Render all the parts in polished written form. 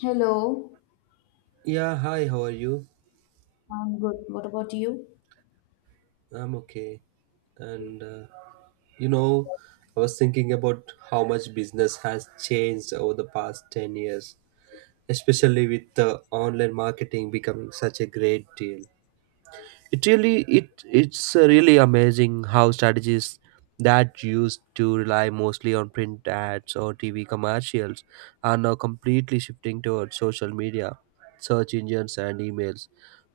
Hello, Yeah, hi, how are you? I'm good. What about you? I'm okay. And you know, I was thinking about how much business has changed over the past 10 years, especially with the online marketing becoming such a great deal. it really it's really amazing how strategies that used to rely mostly on print ads or TV commercials are now completely shifting towards social media, search engines, and emails.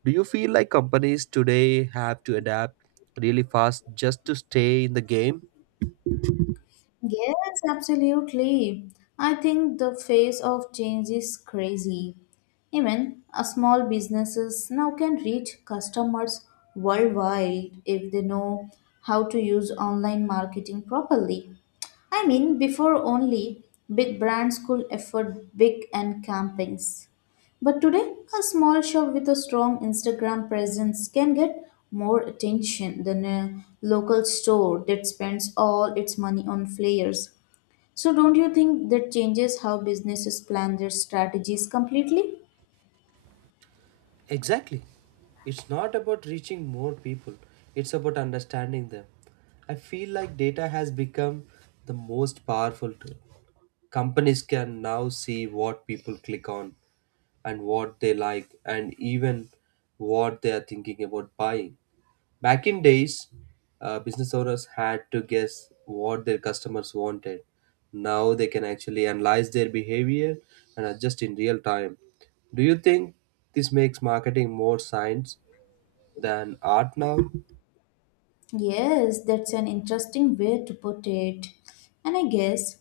Do you feel like companies today have to adapt really fast just to stay in the game? Yes, absolutely. I think the phase of change is crazy. Even a small businesses now can reach customers worldwide if they know how to use online marketing properly. I mean, before only big brands could afford big and campaigns. But today, a small shop with a strong Instagram presence can get more attention than a local store that spends all its money on flyers. So, don't you think that changes how businesses plan their strategies completely? Exactly. It's not about reaching more people, it's about understanding them. I feel like data has become the most powerful tool. Companies can now see what people click on and what they like and even what they are thinking about buying. Back in days, business owners had to guess what their customers wanted. Now they can actually analyze their behavior and adjust in real time. Do you think this makes marketing more science than art now? Yes, that's an interesting way to put it. And I guess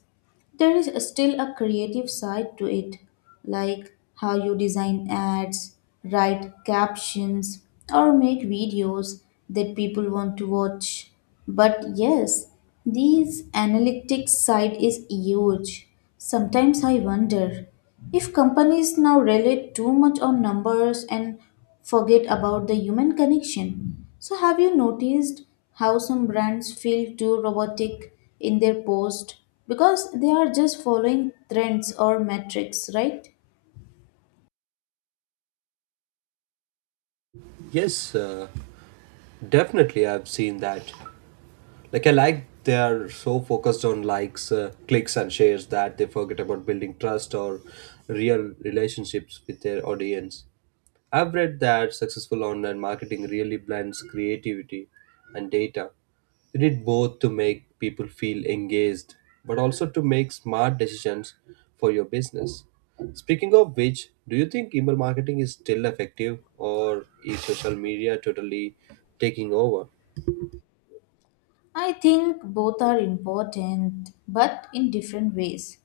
there is still a creative side to it, like how you design ads, write captions, or make videos that people want to watch. But yes, these analytics side is huge. Sometimes I wonder if companies now rely too much on numbers and forget about the human connection. So, have you noticed how some brands feel too robotic in their post because they are just following trends or metrics, right? Yes, definitely, I've seen that. Like they are so focused on likes, clicks, and shares that they forget about building trust or real relationships with their audience. I've read that successful online marketing really blends creativity and data. They need both to make people feel engaged, but also to make smart decisions for your business. Speaking of which, do you think email marketing is still effective or is social media totally taking over? I think both are important, but in different ways.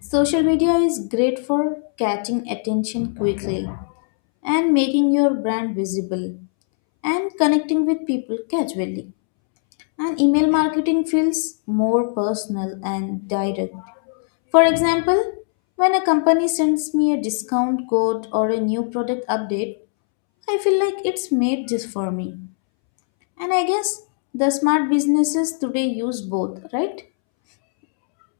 Social media is great for catching attention quickly and making your brand visible and connecting with people casually. And email marketing feels more personal and direct. For example, when a company sends me a discount code or a new product update, I feel like it's made just for me. And I guess the smart businesses today use both, right?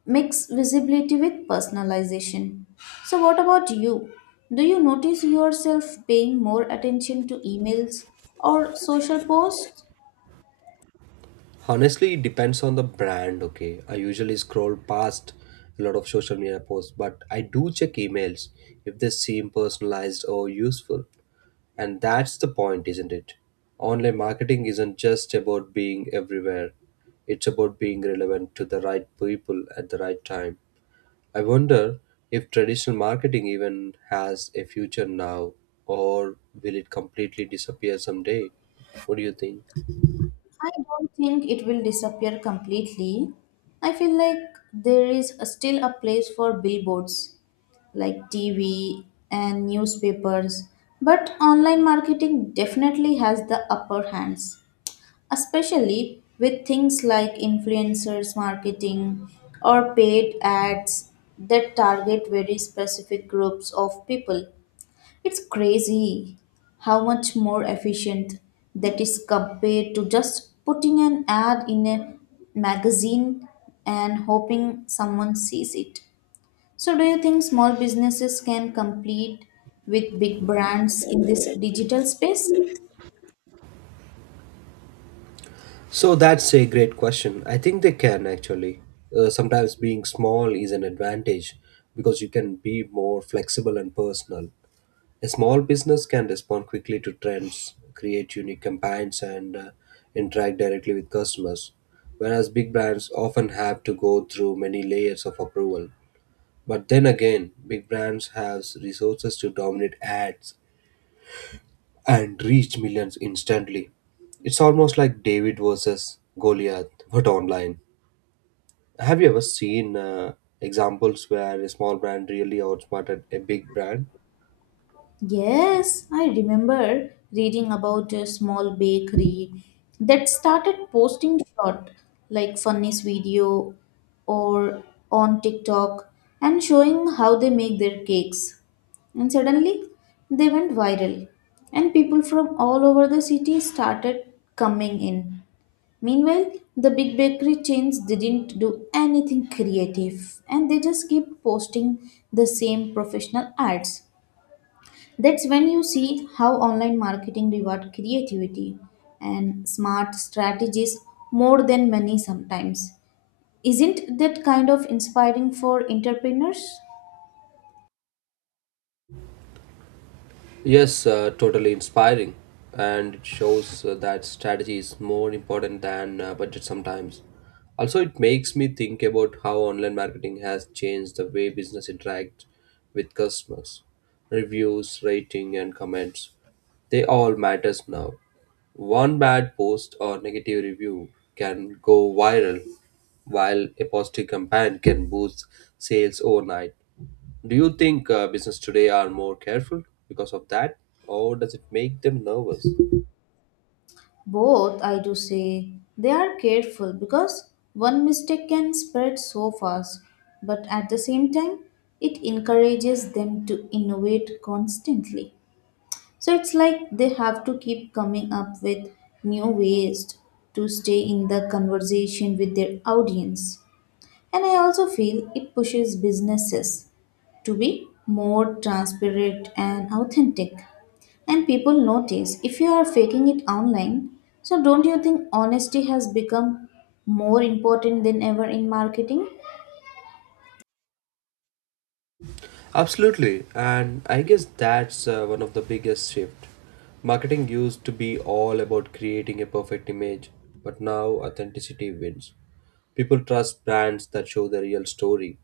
Mix visibility with personalization. So, what about you? Do you notice yourself paying more attention to emails or social posts? Honestly, it depends on the brand. Okay, I usually scroll past a lot of social media posts, but I do check emails if they seem personalized or useful. And that's the point, isn't it? Online marketing isn't just about being everywhere, it's about being relevant to the right people at the right time. I wonder if traditional marketing even has a future now, or will it completely disappear someday? What do you think? I don't think it will disappear completely. I feel like there is still a place for billboards, like TV and newspapers, but online marketing definitely has the upper hands, especially with things like influencers marketing or paid ads that target very specific groups of people. It's crazy how much more efficient that is compared to just putting an ad in a magazine and hoping someone sees it. So, do you think small businesses can compete with big brands in this digital space? So that's a great question. I think they can actually. Sometimes being small is an advantage because you can be more flexible and personal. A small business can respond quickly to trends, create unique campaigns, and interact directly with customers. Whereas big brands often have to go through many layers of approval. But then again, big brands have resources to dominate ads and reach millions instantly. It's almost like David versus Goliath, but online. Have you ever seen examples where a small brand really outsmarted a big brand? Yes, I remember reading about a small bakery that started posting short, like funniest video or on TikTok and showing how they make their cakes. And suddenly they went viral, and people from all over the city started coming in. Meanwhile, the big bakery chains didn't do anything creative and they just kept posting the same professional ads. That's when you see how online marketing reward creativity and smart strategies more than money sometimes. Isn't that kind of inspiring for entrepreneurs? Yes, totally inspiring. And it shows that strategy is more important than budget sometimes. Also, it makes me think about how online marketing has changed the way business interact with customers. Reviews, rating, and comments. They all matters now. One bad post or negative review can go viral, while a positive campaign can boost sales overnight. Do you think business today are more careful because of that, or does it make them nervous? Both, I do say. They are careful because one mistake can spread so fast, but at the same time, it encourages them to innovate constantly. So it's like they have to keep coming up with new ways to stay in the conversation with their audience. And I also feel it pushes businesses to be more transparent and authentic. And people notice if you are faking it online. So don't you think honesty has become more important than ever in marketing? Absolutely, and I guess that's one of the biggest shift. Marketing used to be all about creating a perfect image, but now authenticity wins. People trust brands that show the real story,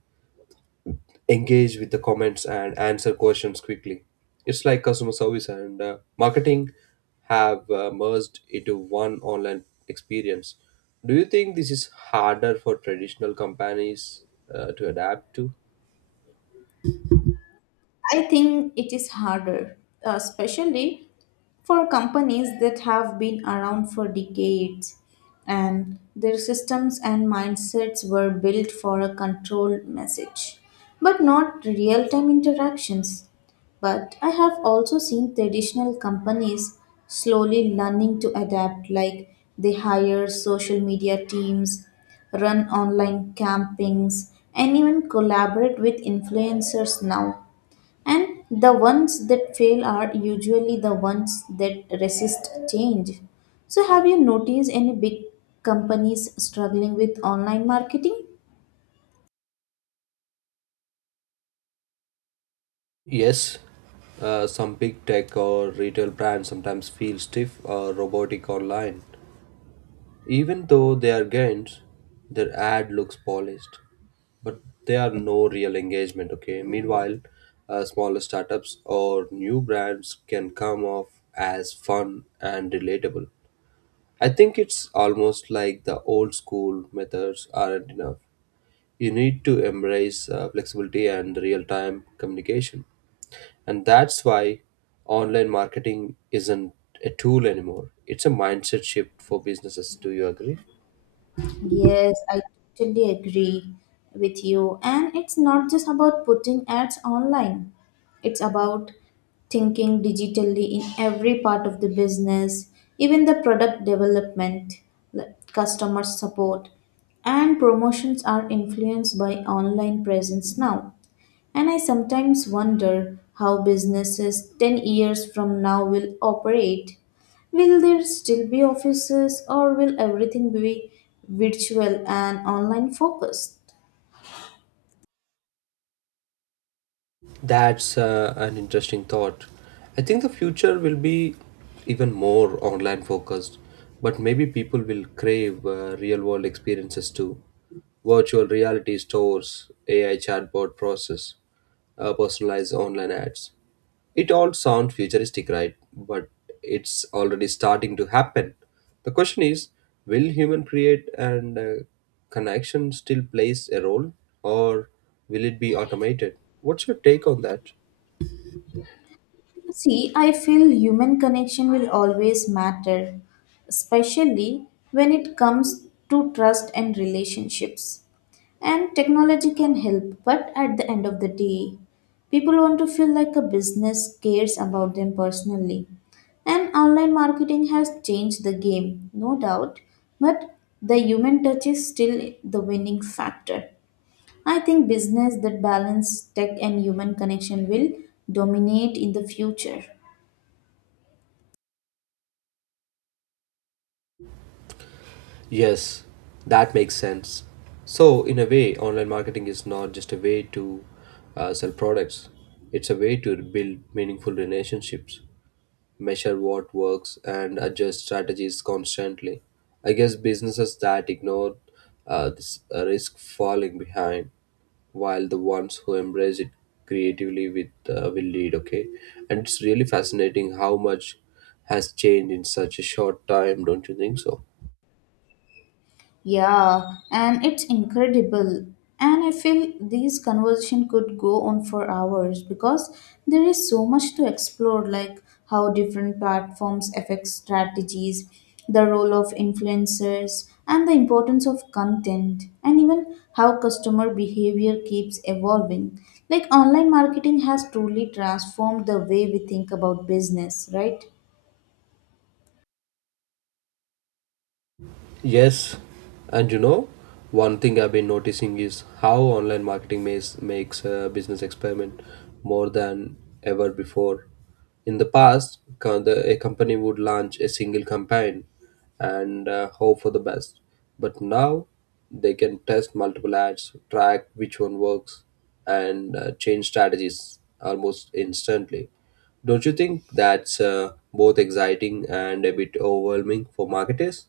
engage with the comments and answer questions quickly. It's like customer service and marketing have merged into one online experience. Do you think this is harder for traditional companies to adapt to? I think it is harder, especially for companies that have been around for decades and their systems and mindsets were built for a controlled message, but not real time interactions. But I have also seen traditional companies slowly learning to adapt, like they hire social media teams, run online campings, and even collaborate with influencers now and the ones that fail are usually the ones that resist change. So, have you noticed any big companies struggling with online marketing? Yes, some big tech or retail brands sometimes feel stiff or robotic online. Even though they are gains, their ad looks polished, but they are no real engagement. Okay. Meanwhile, smaller startups or new brands can come off as fun and relatable. I think it's almost like the old school methods aren't enough. You need to embrace flexibility and real time communication. And that's why online marketing isn't a tool anymore. It's a mindset shift for businesses. Do you agree? Yes, I totally agree with you. And it's not just about putting ads online, it's about thinking digitally in every part of the business, even the product development, like customer support, and promotions are influenced by online presence now. And I sometimes wonder how businesses 10 years from now will operate. Will there still be offices or will everything be virtual and online focused? That's an interesting thought. I think the future will be even more online focused, but maybe people will crave real world experiences too. Virtual reality stores, AI chatbot process, personalized online ads. It all sounds futuristic, right? But it's already starting to happen. The question is, will human create and connection still plays a role, or will it be automated? What's your take on that? See, I feel human connection will always matter, especially when it comes to trust and relationships. And technology can help, but at the end of the day, people want to feel like a business cares about them personally. And online marketing has changed the game, no doubt, but the human touch is still the winning factor. I think business that balance tech and human connection will dominate in the future. Yes, that makes sense. So, in a way, online marketing is not just a way to sell products; it's a way to build meaningful relationships, measure what works, and adjust strategies constantly. I guess businesses that ignore this risk falling behind, while the ones who embrace it creatively with will lead. Okay, and it's really fascinating how much has changed in such a short time. Don't you think so? Yeah, and it's incredible. And I feel these conversation could go on for hours because there is so much to explore, like how different platforms affect strategies, the role of influencers, and the importance of content, and even how customer behavior keeps evolving. Like online marketing has truly transformed the way we think about business, right? Yes, and one thing I've been noticing is how online marketing makes a business experiment more than ever before. In the past, a company would launch a single campaign and hope for the best, but now they can test multiple ads, track which one works, and change strategies almost instantly. Don't you think that's both exciting and a bit overwhelming for marketers?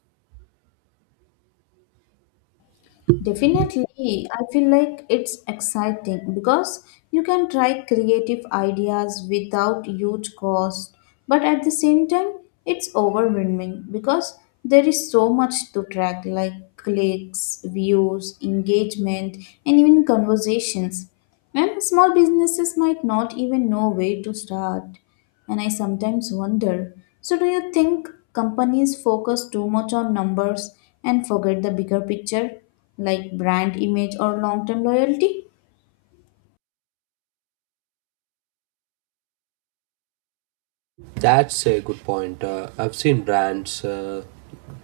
Definitely, I feel like it's exciting because you can try creative ideas without huge cost, but at the same time, it's overwhelming because there is so much to track like clicks, views, engagement, and even conversations. And small businesses might not even know where to start. And I sometimes wonder so, do you think companies focus too much on numbers and forget the bigger picture, like brand image or long term loyalty? That's a good point. I've seen brands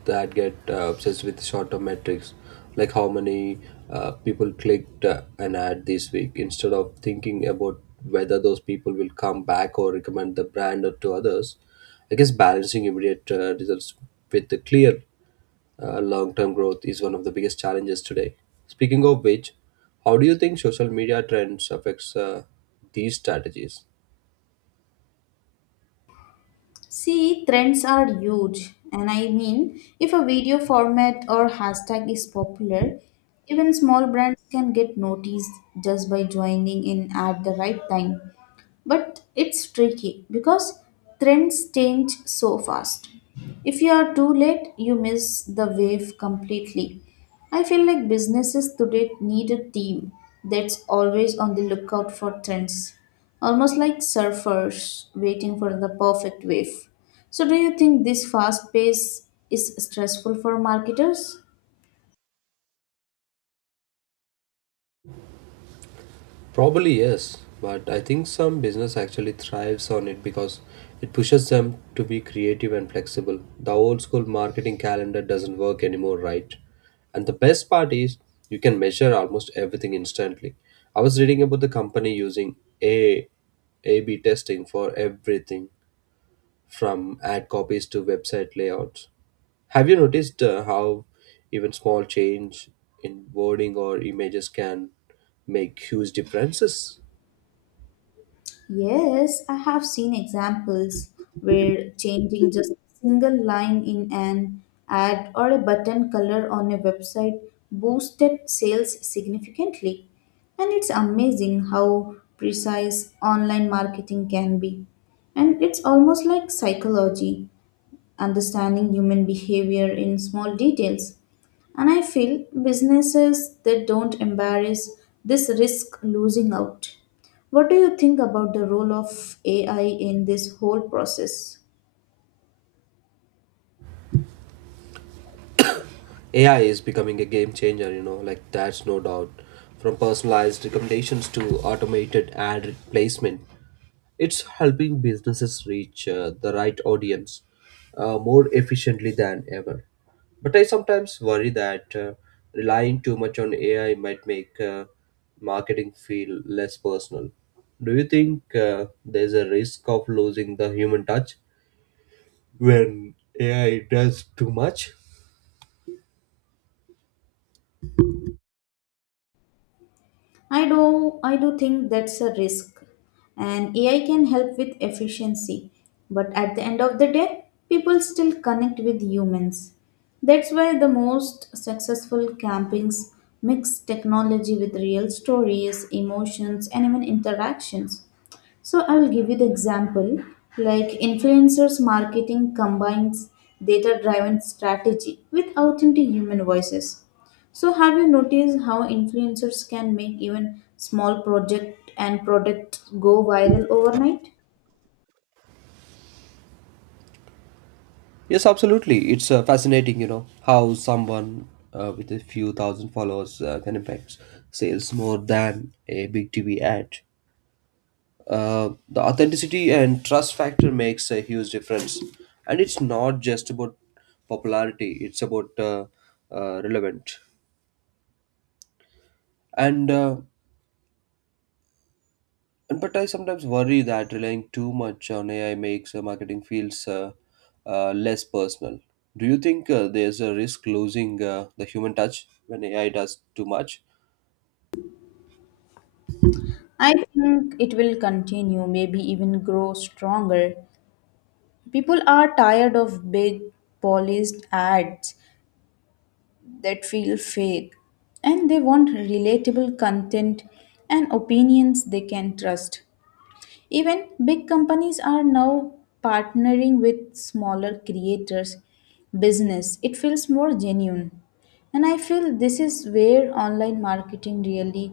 that get obsessed with short-term metrics, like how many people clicked an ad this week, instead of thinking about whether those people will come back or recommend the brand to others. I guess balancing immediate results with the clear long-term growth is one of the biggest challenges today. Speaking of which, how do you think social media trends affects these strategies? See, trends are huge. And I mean, if a video format or hashtag is popular, even small brands can get noticed just by joining in at the right time. But it's tricky because trends change so fast. If you are too late, you miss the wave completely. I feel like businesses today need a team that's always on the lookout for trends, almost like surfers waiting for the perfect wave. So, do you think this fast pace is stressful for marketers? Probably yes, but I think some business actually thrives on it because it pushes them to be creative and flexible. The old school marketing calendar doesn't work anymore, right? And the best part is you can measure almost everything instantly. I was reading about the company using A A/B testing for everything from ad copies to website layouts. Have you noticed how even small change in wording or images can make huge differences? Yes, I have seen examples where changing just a single line in an ad or a button color on a website boosted sales significantly. And it's amazing how precise online marketing can be. And it's almost like psychology, understanding human behavior in small details. And I feel businesses that don't embrace this risk losing out. What do you think about the role of AI in this whole process? AI is becoming a game changer, like that's no doubt. From personalized recommendations to automated ad placement, it's helping businesses reach the right audience more efficiently than ever. But I sometimes worry that relying too much on AI might make marketing feel less personal. Do you think there's a risk of losing the human touch when AI does too much? I do think that's a risk. And AI can help with efficiency, but at the end of the day, people still connect with humans. That's why the most successful campings mix technology with real stories, emotions, and even interactions. So I will give you the example like influencers marketing combines data driven strategy with authentic human voices. So have you noticed how influencers can make even small project and product go viral overnight? Yes, absolutely. It's fascinating, how someone with a few thousand followers can impact sales more than a big TV ad. The authenticity and trust factor makes a huge difference, and it's not just about popularity; it's about relevant. And uh, And but I sometimes worry that relying too much on AI makes marketing feels less personal. Do you think there's a risk losing the human touch when AI does too much? I think it will continue, maybe even grow stronger. People are tired of big polished ads that feel fake and they want relatable content and opinions they can trust. Even big companies are now partnering with smaller creators business. It feels more genuine. And I feel this is where online marketing really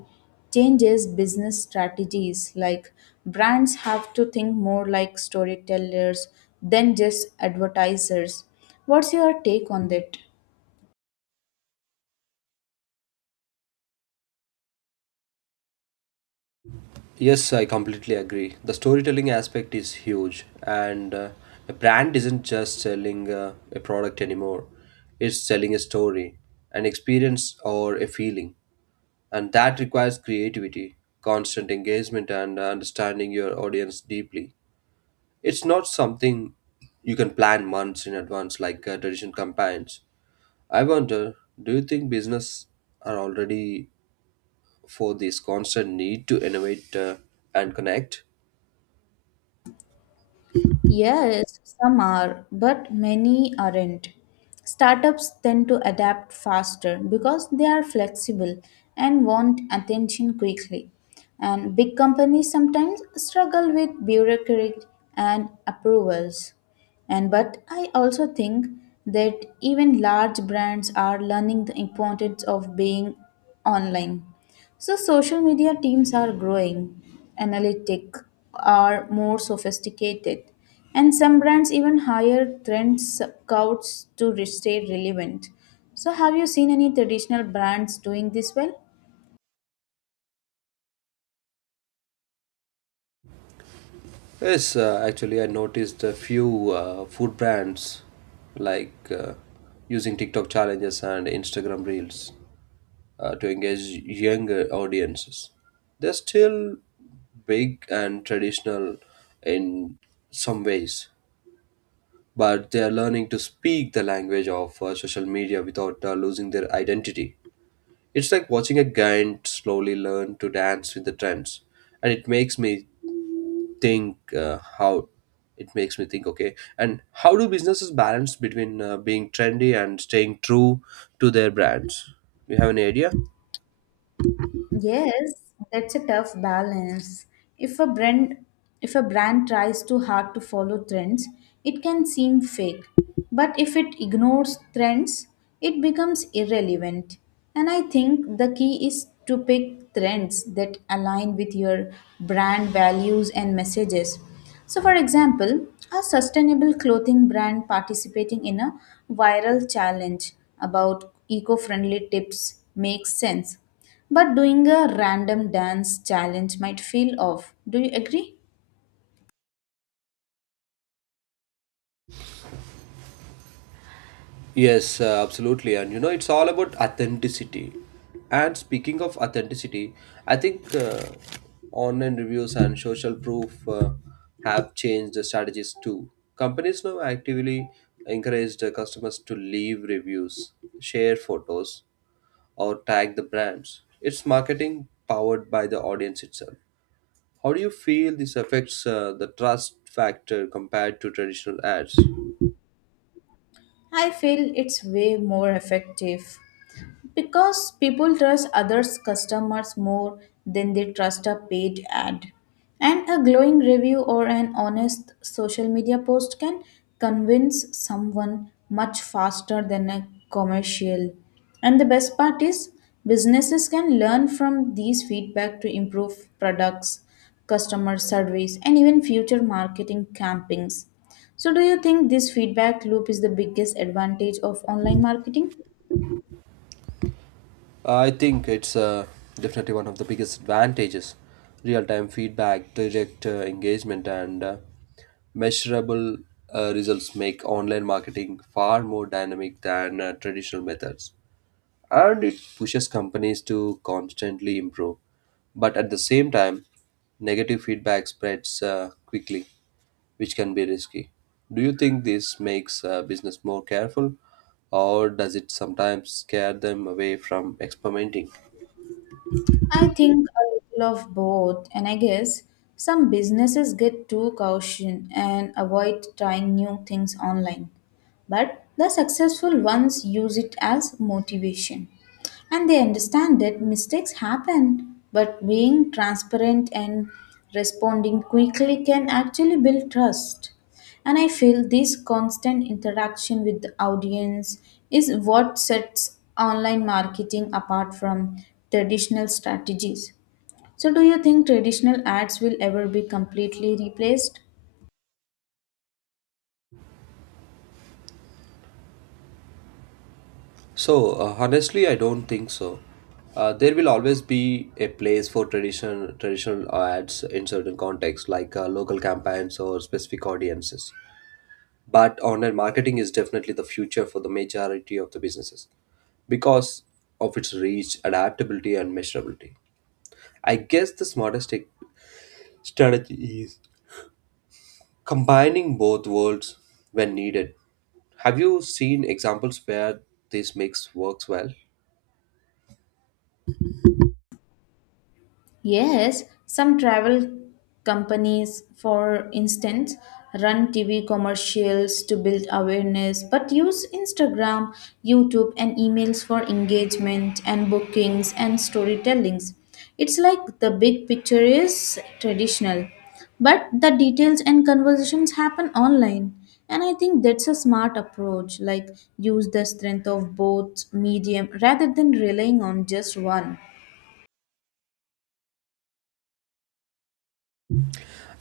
changes business strategies. Like brands have to think more like storytellers than just advertisers. What's your take on that? Yes, I completely agree. The storytelling aspect is huge, and a brand isn't just selling a product anymore. It's selling a story, an experience, or a feeling, and that requires creativity, constant engagement, and understanding your audience deeply. It's not something you can plan months in advance like traditional campaigns. I wonder, do you think business are already for this constant need to innovate and connect? Yes, some are, but many aren't. Startups tend to adapt faster because they are flexible and want attention quickly. And big companies sometimes struggle with bureaucracy and approvals. And but I also think that even large brands are learning the importance of being online. So social media teams are growing, analytic are more sophisticated, and some brands even hire trend scouts to stay relevant. So have you seen any traditional brands doing this well? Yes, actually, I noticed a few food brands like using TikTok challenges and Instagram reels to engage younger audiences. They're still big and traditional in some ways, but they are learning to speak the language of social media without losing their identity. It's like watching a giant slowly learn to dance with the trends, and it makes me think, okay, and how do businesses balance between being trendy and staying true to their brands. You have any idea? Yes, that's a tough balance. If a brand if a brand tries too hard to follow trends, it can seem fake. But if it ignores trends, it becomes irrelevant. And I think the key is to pick trends that align with your brand values and messages. So, for example, a sustainable clothing brand participating in a viral challenge about eco friendly tips makes sense. But doing a random dance challenge might feel off. Do you agree? Yes, absolutely. And it's all about authenticity. And speaking of authenticity, I think online reviews and social proof have changed the strategies too. Companies now actively encourage the customers to leave reviews, share photos, or tag the brands. It's marketing powered by the audience itself. How do you feel this affects the trust factor compared to traditional ads? I feel it's way more effective. Because people trust others' customers more than they trust a paid ad. And a glowing review or an honest social media post can convince someone much faster than a commercial. And the best part is, businesses can learn from these feedback to improve products, customer service, and even future marketing campaigns. So, do you think this feedback loop is the biggest advantage of online marketing? I think it's definitely one of the biggest advantages. Real time feedback, direct engagement, and measurable results make online marketing far more dynamic than traditional methods. And it pushes companies to constantly improve. But at the same time, negative feedback spreads quickly, which can be risky. Do you think this makes business more careful, or does it sometimes scare them away from experimenting? I think a little of both, and I guess some businesses get too cautious and avoid trying new things online. But the successful ones use it as motivation. And they understand that mistakes happen, but being transparent and responding quickly can actually build trust. And I feel this constant interaction with the audience is what sets online marketing apart from traditional strategies. So, do you think traditional ads will ever be completely replaced? So, honestly, I don't think so. There will always be a place for traditional ads in certain contexts, like local campaigns or specific audiences. But online marketing is definitely the future for the majority of the businesses because of its reach, adaptability, and measurability. I guess the smartest strategy is combining both worlds when needed. Have you seen examples where this mix works well? Yes, some travel companies, for instance, run TV commercials to build awareness, but use Instagram, YouTube, and emails for engagement and bookings and storytellings. It's like the big picture is traditional, but the details and conversations happen online. And I think that's a smart approach, like use the strength of both medium rather than relying on just one.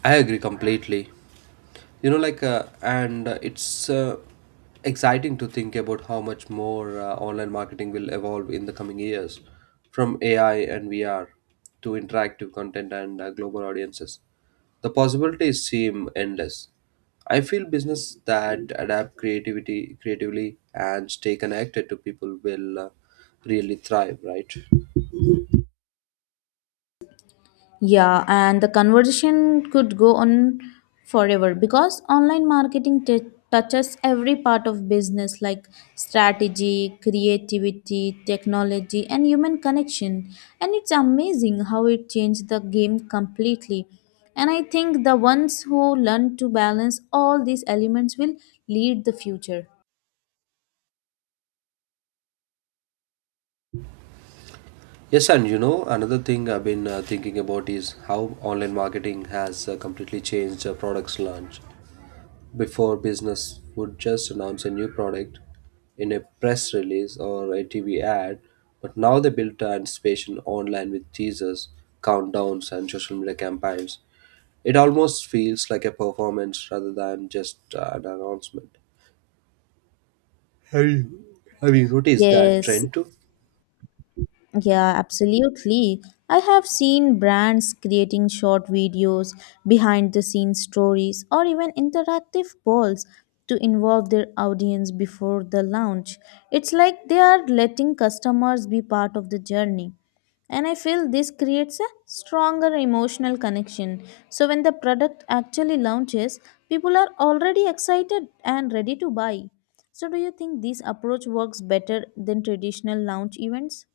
I agree completely. Like, and it's exciting to think about how much more online marketing will evolve in the coming years from AI and VR to interactive content and global audiences. The possibilities seem endless. I feel business that adapt creativity creatively and stay connected to people will really thrive, right? Yeah, and the conversation could go on forever because online marketing touches every part of business like strategy, creativity, technology, and human connection. And it's amazing how it changed the game completely. And I think the ones who learn to balance all these elements will lead the future. Yes, and another thing I've been thinking about is how online marketing has completely changed products launch. Before business would just announce a new product in a press release or a TV ad, but now they built an anticipation online with teasers, countdowns, and social media campaigns. It almost feels like a performance rather than just an announcement. Have you, have you noticed that Yes. trend too? Yeah, absolutely. I have seen brands creating short videos, behind the scenes stories, or even interactive polls to involve their audience before the launch. It's like they are letting customers be part of the journey. And I feel this creates a stronger emotional connection. So when the product actually launches, people are already excited and ready to buy. So do you think this approach works better than traditional launch events?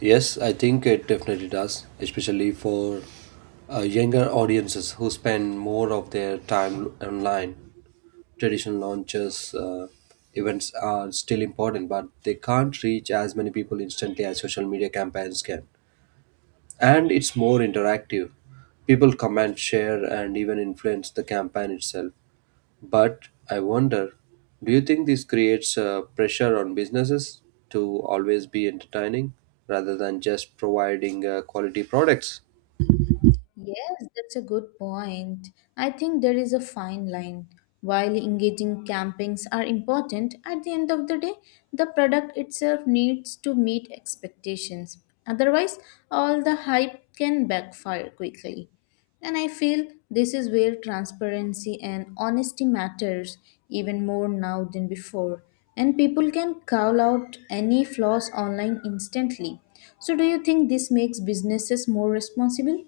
Yes, I think it definitely does, especially for younger audiences who spend more of their time online. Traditional launches events are still important, but they can't reach as many people instantly as social media campaigns can, and it's more interactive. People comment, share, and even influence the campaign itself, but I wonder, do you think this creates pressure on businesses to always be entertaining rather than just providing quality products? Yes, that's a good point. I think there is a fine line. While engaging campings are important, at the end of the day, the product itself needs to meet expectations. Otherwise, all the hype can backfire quickly. And I feel this is where transparency and honesty matters even more now than before. And people can call out any flaws online instantly. So, do you think this makes businesses more responsible?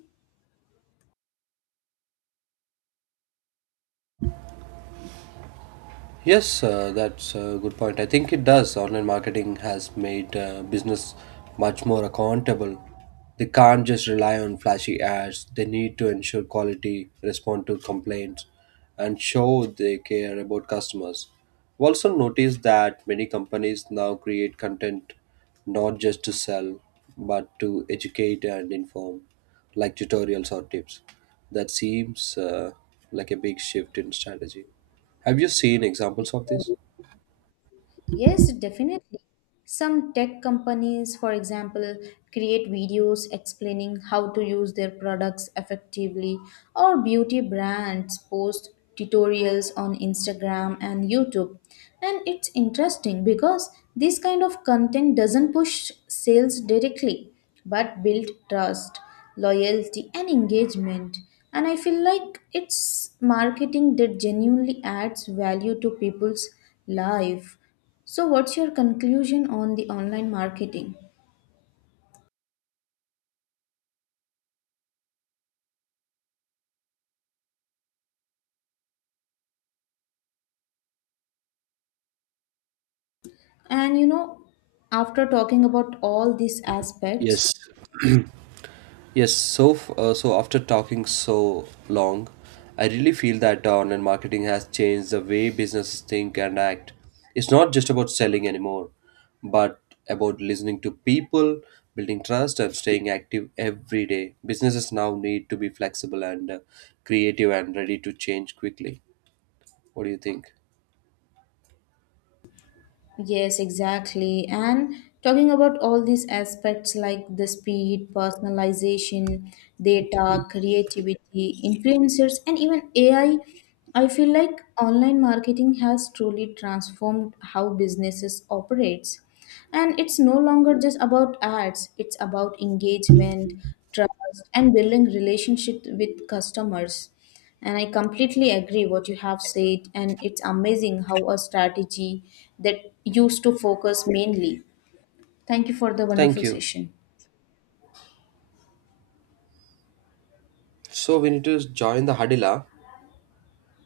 Yes, that's a good point. I think it does. Online marketing has made business much more accountable. They can't just rely on flashy ads. They need to ensure quality, respond to complaints, and show they care about customers. I've also noticed that many companies now create content not just to sell, but to educate and inform, like tutorials or tips. That seems like a big shift in strategy. Have you seen examples of this? Yes. Yes, definitely. Some tech companies, for example, create videos explaining how to use their products effectively, or beauty brands post tutorials on Instagram and YouTube. And it's interesting because this kind of content doesn't push sales directly but build trust, loyalty, and engagement. And I feel like it's marketing that genuinely adds value to people's life. So, what's your conclusion on the online marketing? And you know, after talking about all these aspects, Yes, Yes, so after talking so long, I really feel that online marketing has changed the way businesses think and act. It's not just about selling anymore, but about listening to people, building trust, and staying active every day. Businesses now need to be flexible and creative and ready to change quickly. What do you think? yes, exactly. And talking about all these aspects like the speed, personalization, data, creativity, influencers, and even AI, I feel like online marketing has truly transformed how businesses operates. And it's no longer just about ads, it's about engagement, trust, and building relationship with customers. And I completely agree what you have said, and it's amazing how a strategy that used to focus mainly. Thank you for the wonderful Thank you. session. So we need to join the huddle. Ah?